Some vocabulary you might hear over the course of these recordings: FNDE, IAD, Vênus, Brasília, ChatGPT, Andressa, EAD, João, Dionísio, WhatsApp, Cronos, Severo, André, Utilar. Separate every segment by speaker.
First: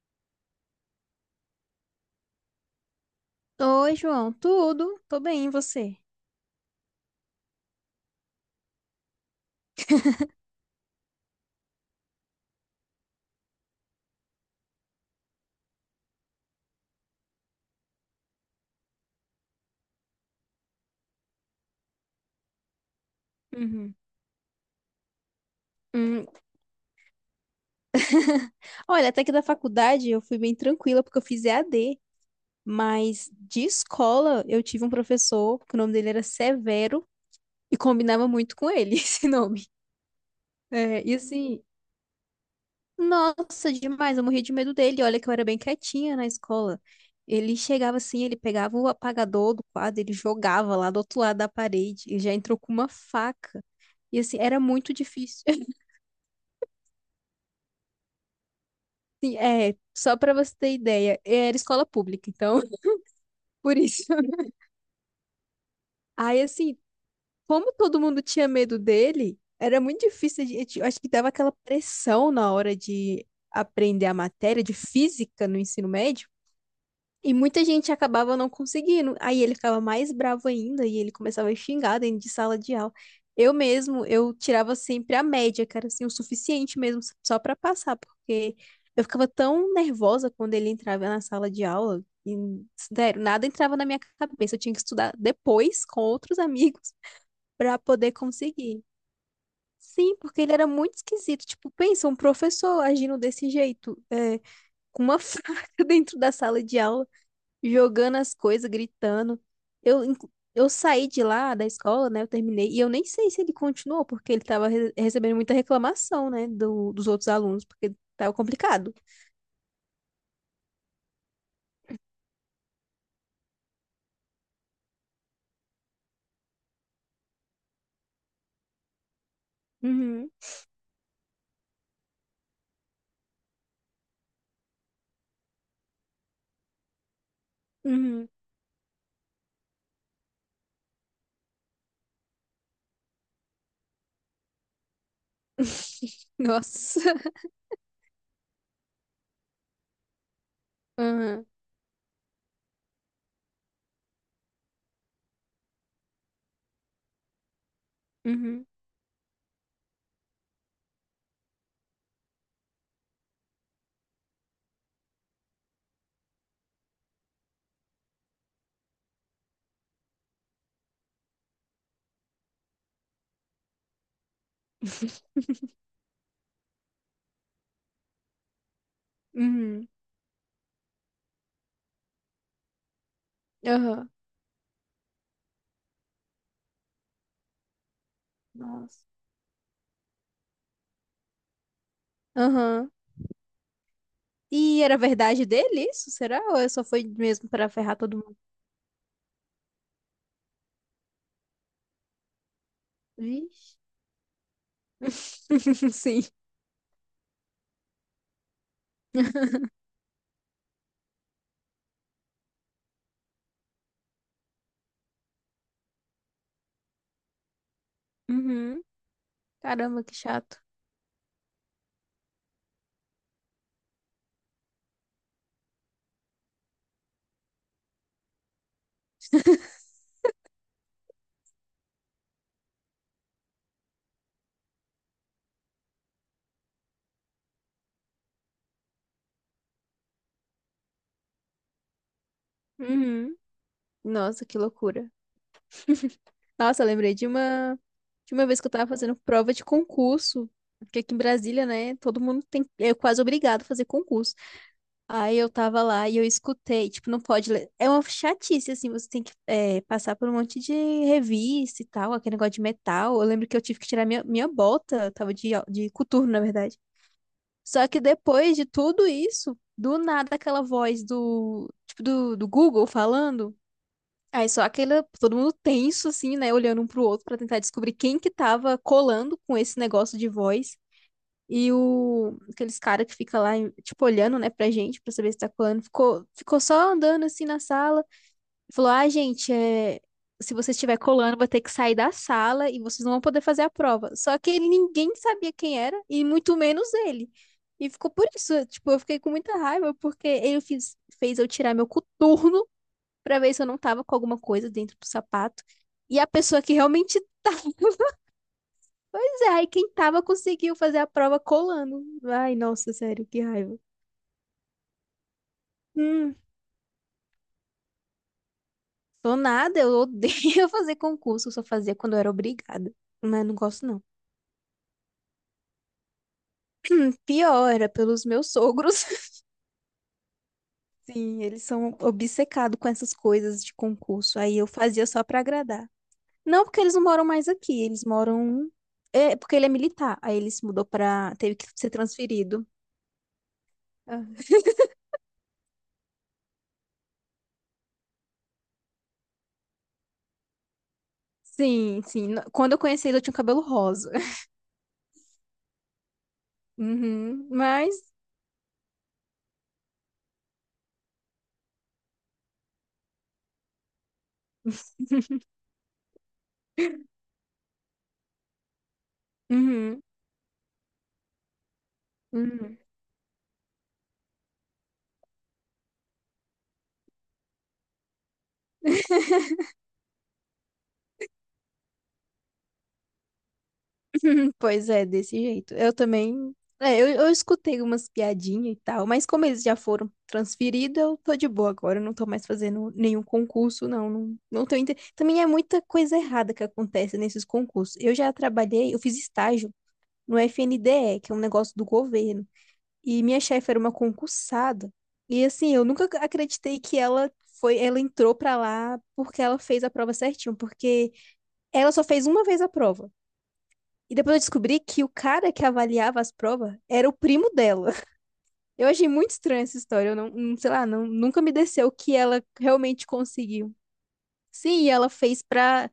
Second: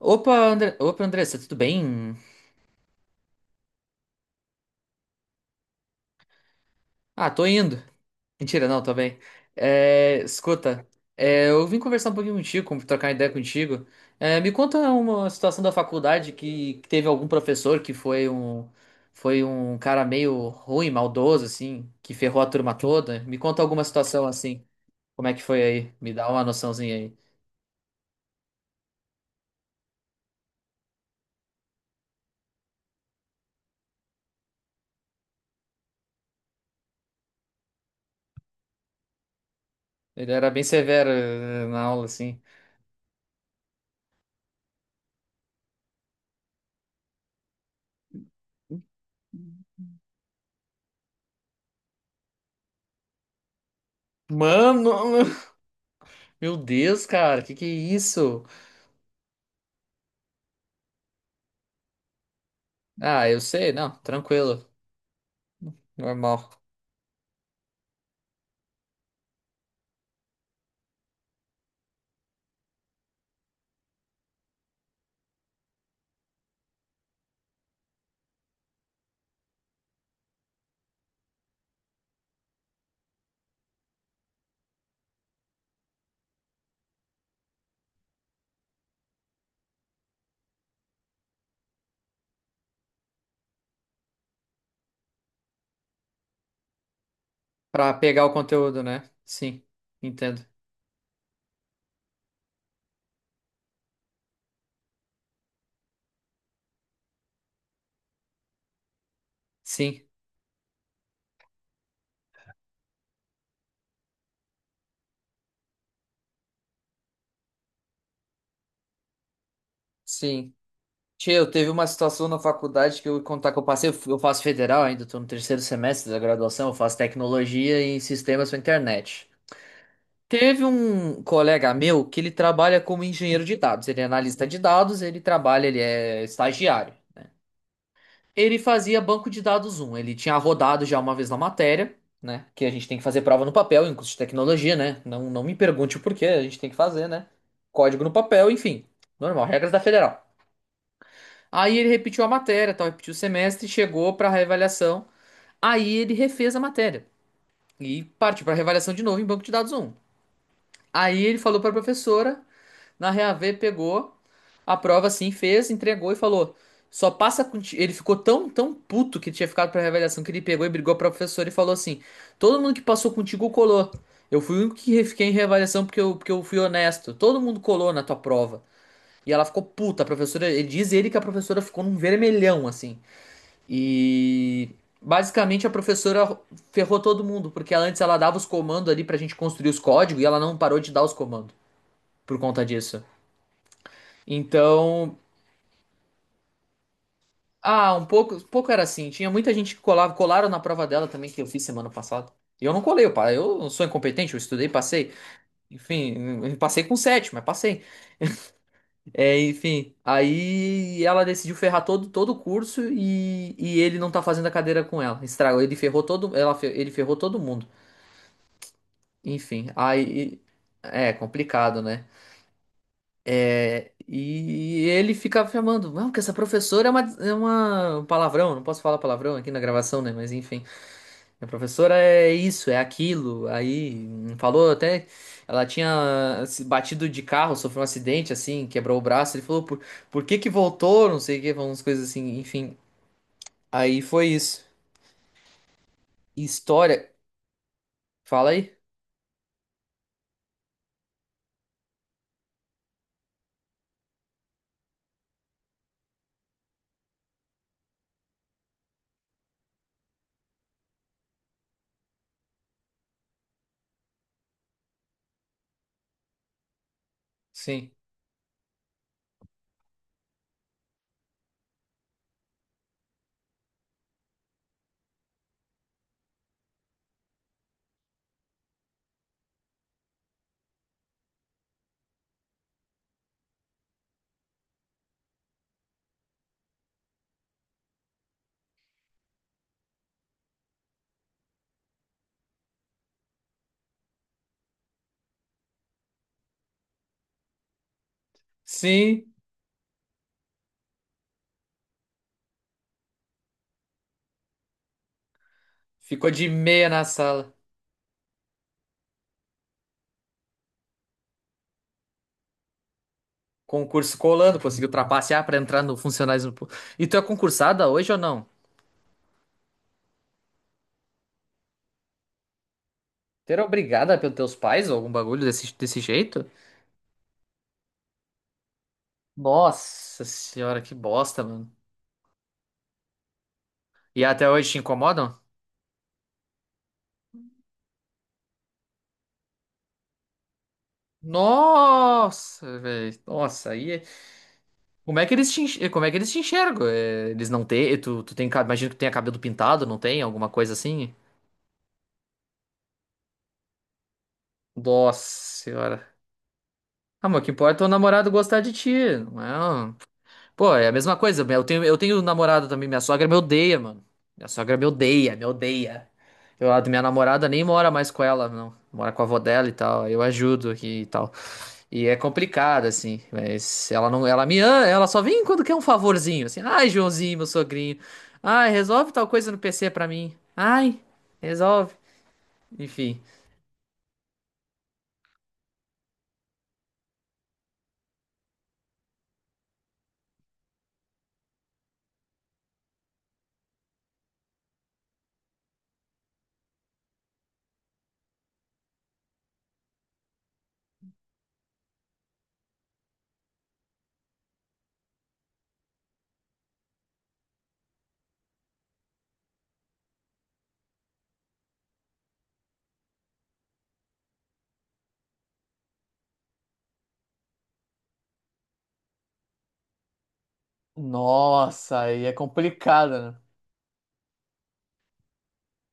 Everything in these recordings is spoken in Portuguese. Speaker 1: Opa, Andressa, tudo bem?
Speaker 2: Oi, João. Tudo? Tô bem, e você?
Speaker 1: Ah, tô indo. Mentira, não, tô bem. É, escuta, eu vim conversar um pouquinho contigo, trocar ideia contigo. É, me conta uma situação da faculdade que teve algum professor que foi um cara meio ruim, maldoso, assim, que ferrou a turma toda. Me conta alguma
Speaker 2: Uhum.
Speaker 1: situação assim. Como é que foi aí? Me
Speaker 2: Hum,
Speaker 1: dá uma noçãozinha aí.
Speaker 2: Olha, até que da faculdade eu fui bem tranquila porque eu fiz EAD, mas de escola eu tive um professor que o nome dele era Severo e combinava muito com ele esse nome.
Speaker 1: Ele era bem
Speaker 2: É,
Speaker 1: severo
Speaker 2: e assim,
Speaker 1: na aula, assim.
Speaker 2: nossa, demais, eu morria de medo dele. Olha que eu era bem quietinha na escola. Ele chegava assim, ele pegava o apagador do quadro, ele jogava lá do outro lado da parede e já entrou com uma faca. E assim, era
Speaker 1: Mano,
Speaker 2: muito difícil.
Speaker 1: meu Deus, cara, que é isso?
Speaker 2: Sim, é, só pra você ter ideia, era escola pública, então,
Speaker 1: Ah, eu sei,
Speaker 2: por
Speaker 1: não,
Speaker 2: isso.
Speaker 1: tranquilo.
Speaker 2: Aí,
Speaker 1: Normal.
Speaker 2: assim, como todo mundo tinha medo dele, era muito difícil, eu acho que dava aquela pressão na hora de aprender a matéria de física no ensino médio, e muita gente acabava não conseguindo. Aí ele ficava mais bravo ainda e ele começava a xingar dentro de sala de aula. Eu mesmo, eu tirava sempre a média, cara, assim, o suficiente mesmo só pra passar, porque eu ficava tão nervosa quando ele entrava na sala de aula e, sério, nada entrava na minha cabeça. Eu tinha que estudar depois com outros amigos pra
Speaker 1: Pra
Speaker 2: poder
Speaker 1: pegar o conteúdo,
Speaker 2: conseguir.
Speaker 1: né? Sim,
Speaker 2: Sim, porque
Speaker 1: entendo.
Speaker 2: ele era muito esquisito. Tipo, pensa, um professor agindo desse jeito, é, com uma faca dentro da sala de aula jogando as coisas, gritando. Eu,
Speaker 1: Sim,
Speaker 2: inclu- eu saí de lá da escola, né? Eu terminei. E eu nem sei se ele continuou, porque ele tava recebendo muita reclamação, né? Dos outros alunos, porque tava complicado.
Speaker 1: sim. Tchê, eu teve uma situação na faculdade que eu ia contar que eu passei, eu faço federal ainda, tô no terceiro semestre da graduação, eu faço tecnologia em sistemas para internet.
Speaker 2: Uhum,
Speaker 1: Teve um colega meu que ele trabalha como engenheiro de dados, ele é analista de dados, ele trabalha, ele é estagiário.
Speaker 2: uhum.
Speaker 1: Ele fazia banco de dados um. Ele tinha rodado já uma vez na matéria, né? Que a gente tem que fazer prova no papel, em curso de tecnologia, né? Não, não me pergunte o porquê, a gente tem que
Speaker 2: Nossa.
Speaker 1: fazer, né? Código no papel, enfim. Normal, regras da federal.
Speaker 2: Uhum,
Speaker 1: Aí ele repetiu a matéria, tal, repetiu o semestre, chegou para reavaliação. Aí ele refez a matéria e partiu para
Speaker 2: uhum,
Speaker 1: reavaliação de novo em banco de dados um. Aí ele falou para a professora na Reavê, pegou a prova assim, fez, entregou e falou: "Só passa com ti-" ele ficou tão tão puto que tinha ficado pra reavaliação que ele pegou e brigou com o professor e falou assim: "Todo mundo que passou contigo colou. Eu fui o único que re- fiquei em reavaliação porque eu fui honesto. Todo mundo colou na tua prova." E ela ficou
Speaker 2: uhum,
Speaker 1: puta, a professora, ele diz ele que a professora ficou num vermelhão assim.
Speaker 2: aham.
Speaker 1: E basicamente a professora ferrou todo mundo, porque ela antes ela dava os comandos
Speaker 2: Nossa.
Speaker 1: ali pra gente construir os códigos e ela não parou de dar os comandos por conta
Speaker 2: Aham.
Speaker 1: disso.
Speaker 2: E era
Speaker 1: Então,
Speaker 2: verdade dele isso, será? Ou é só foi mesmo pra
Speaker 1: ah,
Speaker 2: ferrar
Speaker 1: um
Speaker 2: todo mundo?
Speaker 1: pouco era assim. Tinha muita gente que colava, colaram na prova dela também que eu fiz semana passada. E eu não colei, eu, eu não
Speaker 2: Vixe.
Speaker 1: sou incompetente, eu estudei, passei.
Speaker 2: Sim.
Speaker 1: Enfim, eu passei com sete, mas passei. É, enfim, aí ela decidiu ferrar todo o curso e ele não tá fazendo a cadeira com ela. Estragou, ele ferrou todo mundo.
Speaker 2: Uhum.
Speaker 1: Enfim,
Speaker 2: Caramba, que
Speaker 1: aí
Speaker 2: chato.
Speaker 1: é complicado, né? E ele ficava chamando, não, que essa professora é uma um palavrão, não posso falar palavrão aqui na gravação, né? Mas enfim, a professora é isso, é aquilo. Aí falou até, ela tinha se batido de carro, sofreu um acidente, assim, quebrou o braço. Ele falou, por que que voltou? Não sei o que, umas coisas assim, enfim.
Speaker 2: Uhum.
Speaker 1: Aí foi
Speaker 2: Nossa, que
Speaker 1: isso.
Speaker 2: loucura. Nossa, eu
Speaker 1: História,
Speaker 2: lembrei de uma
Speaker 1: fala
Speaker 2: vez que eu
Speaker 1: aí?
Speaker 2: tava fazendo prova de concurso, porque aqui em Brasília, né, todo mundo tem é quase obrigado a fazer concurso. Aí eu tava lá e eu escutei, tipo, não pode ler. É uma chatice assim, você tem que é, passar por um monte de revista e tal, aquele negócio de metal. Eu lembro que eu tive que tirar minha bota, eu tava de coturno, na verdade. Só
Speaker 1: Sim.
Speaker 2: que depois de tudo isso, do nada aquela voz do tipo do Google falando. Aí só aquela, todo mundo tenso, assim, né, olhando um pro outro pra tentar descobrir quem que tava colando com esse negócio de voz. E o, aqueles cara que fica lá, tipo, olhando, né, pra gente, pra saber se tá colando, ficou só andando, assim, na sala. Falou, ah, gente, é, se você estiver colando, vai ter que sair da sala e vocês não vão poder fazer a prova. Só que ele, ninguém sabia quem era, e muito menos ele. E ficou por isso, tipo, eu fiquei
Speaker 1: Sim,
Speaker 2: com muita raiva, porque fez eu tirar meu coturno pra ver se eu não tava com alguma coisa dentro do sapato. E a
Speaker 1: ficou de
Speaker 2: pessoa que
Speaker 1: meia na
Speaker 2: realmente
Speaker 1: sala.
Speaker 2: tava, pois é, e quem tava conseguiu fazer a prova colando. Ai, nossa, sério, que raiva.
Speaker 1: Concurso colando, conseguiu trapacear pra entrar no
Speaker 2: Hum,
Speaker 1: funcionários. No pu- E tu é concursada hoje ou não?
Speaker 2: Sou nada, eu odeio fazer concurso, eu só fazia quando eu era obrigada. Mas não
Speaker 1: Ter
Speaker 2: gosto, não.
Speaker 1: obrigada pelos teus pais ou algum bagulho desse, desse jeito?
Speaker 2: Pior, era pelos meus sogros.
Speaker 1: Nossa senhora, que bosta,
Speaker 2: Sim, eles
Speaker 1: mano.
Speaker 2: são obcecados com essas coisas de
Speaker 1: E
Speaker 2: concurso.
Speaker 1: até
Speaker 2: Aí eu
Speaker 1: hoje te
Speaker 2: fazia só
Speaker 1: incomodam?
Speaker 2: pra agradar. Não, porque eles não moram mais aqui, eles moram. É, porque ele é militar. Aí ele se mudou pra. Teve que ser transferido.
Speaker 1: Nossa, velho. Nossa, aí. Como é que eles te enxergam? Eles não têm. Tu tem. Imagino que tenha cabelo pintado, não tem? Alguma coisa assim?
Speaker 2: Sim, sim. Quando eu conheci ele, eu tinha um cabelo rosa.
Speaker 1: Nossa senhora. Ah, mas o
Speaker 2: Uhum,
Speaker 1: que importa é o
Speaker 2: mas.
Speaker 1: namorado gostar de ti, não é? Pô, é a mesma coisa. Eu tenho namorada também. Minha sogra me odeia, mano. Minha sogra me odeia, me odeia. Eu, a minha namorada nem mora mais com ela, não. Mora com a avó dela e
Speaker 2: Uhum,
Speaker 1: tal. Eu ajudo aqui e tal. E é
Speaker 2: uhum.
Speaker 1: complicado, assim. Mas ela não, ela me ama, ela só vem quando quer um favorzinho, assim. Ai, Joãozinho, meu sogrinho. Ai, resolve tal coisa no PC pra mim. Ai, resolve. Enfim.
Speaker 2: Pois é, desse jeito. Eu também. É, eu escutei umas piadinhas e tal, mas como eles já foram transferidos, eu tô de boa agora. Eu não tô mais fazendo nenhum concurso, não. Não, não tenho inter... Também é muita coisa errada que acontece nesses concursos. Eu já trabalhei, eu fiz estágio no FNDE, que é um negócio do governo. E minha chefe era uma concursada. E assim, eu nunca acreditei que ela entrou pra lá porque ela fez a prova certinho, porque ela só fez uma vez a prova. E depois eu descobri que o cara que avaliava as provas era o primo dela. Eu achei muito estranha essa história. Eu não, não- sei lá, não, nunca me desceu
Speaker 1: Nossa,
Speaker 2: que
Speaker 1: aí é
Speaker 2: ela realmente
Speaker 1: complicado, né?
Speaker 2: conseguiu. Sim, e ela fez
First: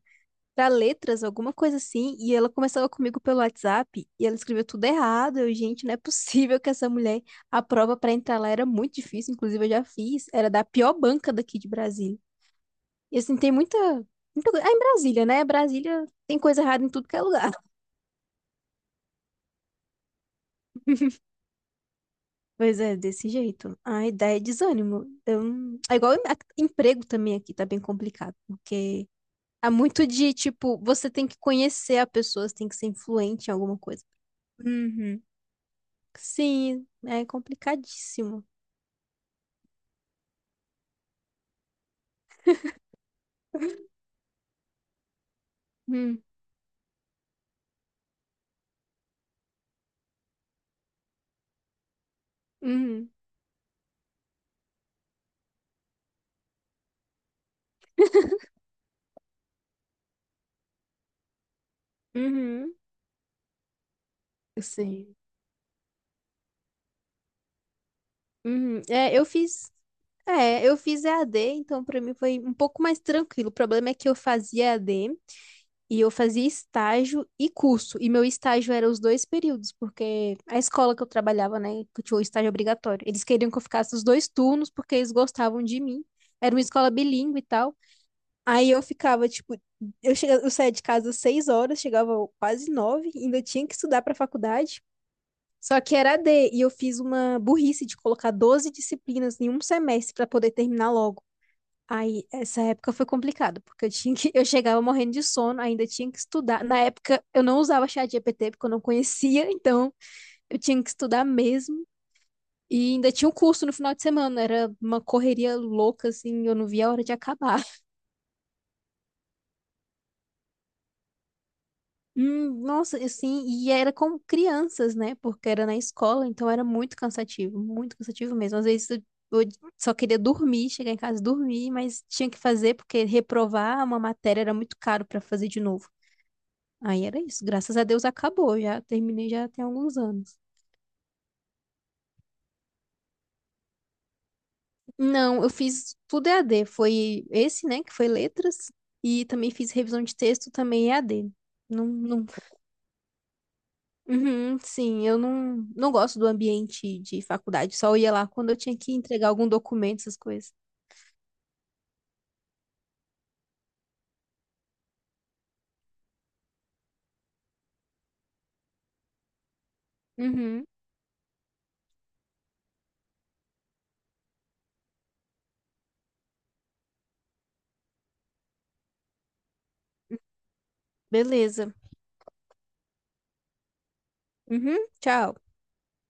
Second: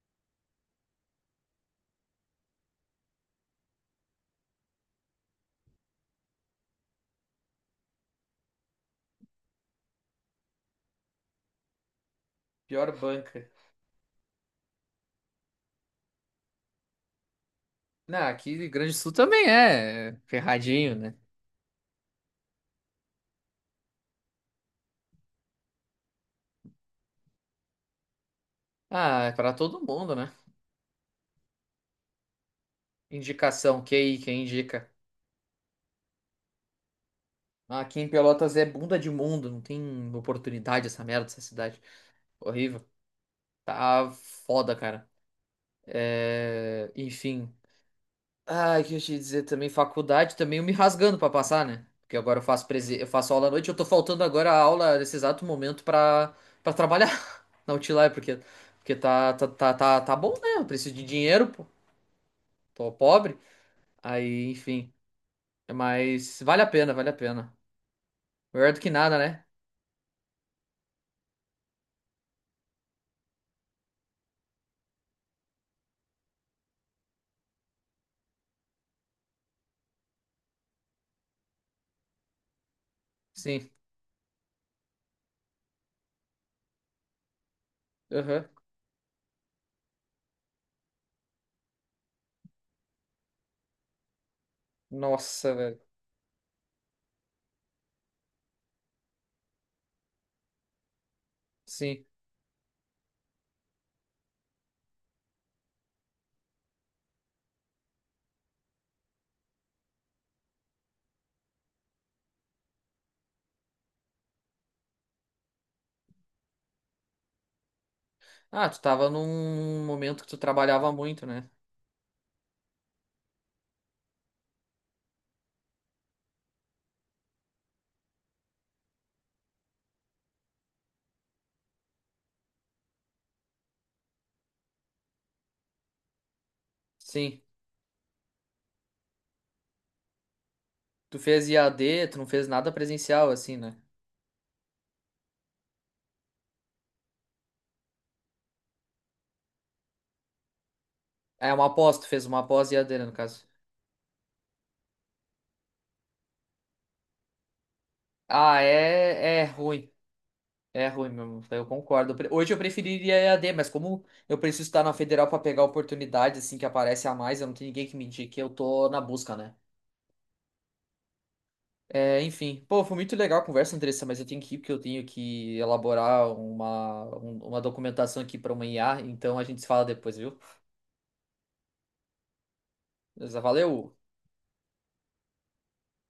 Speaker 2: pra letras, alguma coisa assim, e ela começava comigo pelo WhatsApp e ela escreveu tudo errado. Eu, gente, não é possível que essa mulher. A prova pra entrar lá era muito difícil, inclusive eu já fiz, era da pior banca daqui de Brasília.
Speaker 1: Pior
Speaker 2: E assim,
Speaker 1: banca.
Speaker 2: tem muita, muita, ah, em Brasília, né? Brasília tem coisa errada em tudo que é lugar.
Speaker 1: Não, aqui Grande Sul também é ferradinho, né?
Speaker 2: Pois é, desse jeito. A ideia é desânimo. Eu... não- É igual emprego também aqui, tá bem complicado, porque.
Speaker 1: Ah, é pra
Speaker 2: Há
Speaker 1: todo
Speaker 2: muito
Speaker 1: mundo, né?
Speaker 2: de, tipo, você tem que conhecer a pessoa, você tem que ser influente em alguma
Speaker 1: Indicação,
Speaker 2: coisa.
Speaker 1: QI, quem indica?
Speaker 2: Uhum. Sim, é
Speaker 1: Ah, aqui em
Speaker 2: complicadíssimo.
Speaker 1: Pelotas é bunda de mundo, não tem oportunidade essa merda, essa cidade. Horrível. Tá foda, cara.
Speaker 2: Hum,
Speaker 1: É... enfim. Ah, o que eu ia te dizer também, faculdade também eu me rasgando pra passar, né? Porque agora eu
Speaker 2: uhum,
Speaker 1: faço aula à noite, eu tô faltando agora a aula nesse exato momento pra, pra trabalhar na Utilar, porque tá bom, né? Eu preciso de dinheiro, pô.
Speaker 2: uhum,
Speaker 1: Tô pobre. Aí, enfim.
Speaker 2: sim,
Speaker 1: Mas vale a pena, vale a pena. Melhor do
Speaker 2: uhum.
Speaker 1: que
Speaker 2: É,
Speaker 1: nada,
Speaker 2: eu
Speaker 1: né?
Speaker 2: fiz, é, eu fiz EAD, então para mim foi um pouco mais tranquilo. O problema é que eu fazia EAD e eu fazia estágio e curso, e meu estágio era os dois períodos, porque a escola que eu trabalhava, né, que tinha o estágio obrigatório, eles queriam que eu
Speaker 1: Sim.
Speaker 2: ficasse os dois turnos porque eles gostavam de mim. Era uma escola bilíngue e tal.
Speaker 1: Aham.
Speaker 2: Aí eu ficava, tipo, eu saía de casa às 6 horas, chegava quase nove, ainda tinha que estudar para faculdade.
Speaker 1: Nossa, velho.
Speaker 2: Só que era AD, e eu fiz uma burrice de colocar 12 disciplinas em um semestre para poder terminar logo.
Speaker 1: Sim.
Speaker 2: Aí, essa época foi complicado, porque eu tinha que, eu chegava morrendo de sono, ainda tinha que estudar. Na época, eu não usava chat GPT, porque eu não conhecia, então eu tinha que estudar mesmo. E ainda tinha um curso no final de semana, era uma correria louca, assim, eu não via a hora de acabar.
Speaker 1: Ah, tu tava num momento que tu trabalhava muito, né?
Speaker 2: Nossa, assim, e era com crianças, né? Porque era na escola, então era muito cansativo mesmo. Às vezes eu só queria dormir, chegar em casa e dormir, mas tinha que fazer porque reprovar uma matéria era muito caro pra fazer de novo. Aí era
Speaker 1: Sim.
Speaker 2: isso, graças a Deus acabou, já terminei já tem alguns anos.
Speaker 1: Tu fez IAD, tu não fez nada presencial, assim, né?
Speaker 2: Não, eu fiz tudo EAD, foi esse, né, que foi letras, e também fiz revisão de texto também EAD.
Speaker 1: É uma
Speaker 2: Não,
Speaker 1: pós, tu fez
Speaker 2: não.
Speaker 1: uma pós IAD, né, no caso.
Speaker 2: Uhum, sim, eu não, não gosto do ambiente de faculdade, só ia lá quando eu
Speaker 1: Ah,
Speaker 2: tinha que entregar
Speaker 1: é, é
Speaker 2: algum
Speaker 1: ruim.
Speaker 2: documento, essas coisas.
Speaker 1: É ruim mesmo, eu concordo. Hoje eu preferiria EAD, mas como eu preciso estar na federal pra pegar oportunidades assim que aparece a mais, eu não tenho ninguém que me indique, eu tô na busca, né?
Speaker 2: Uhum,
Speaker 1: É, enfim, pô, foi muito legal a conversa, Andressa, mas eu tenho que ir porque eu tenho que elaborar uma documentação aqui para uma IA, então a gente se fala depois, viu?
Speaker 2: beleza.
Speaker 1: Beleza, valeu!
Speaker 2: Uhum, tchau.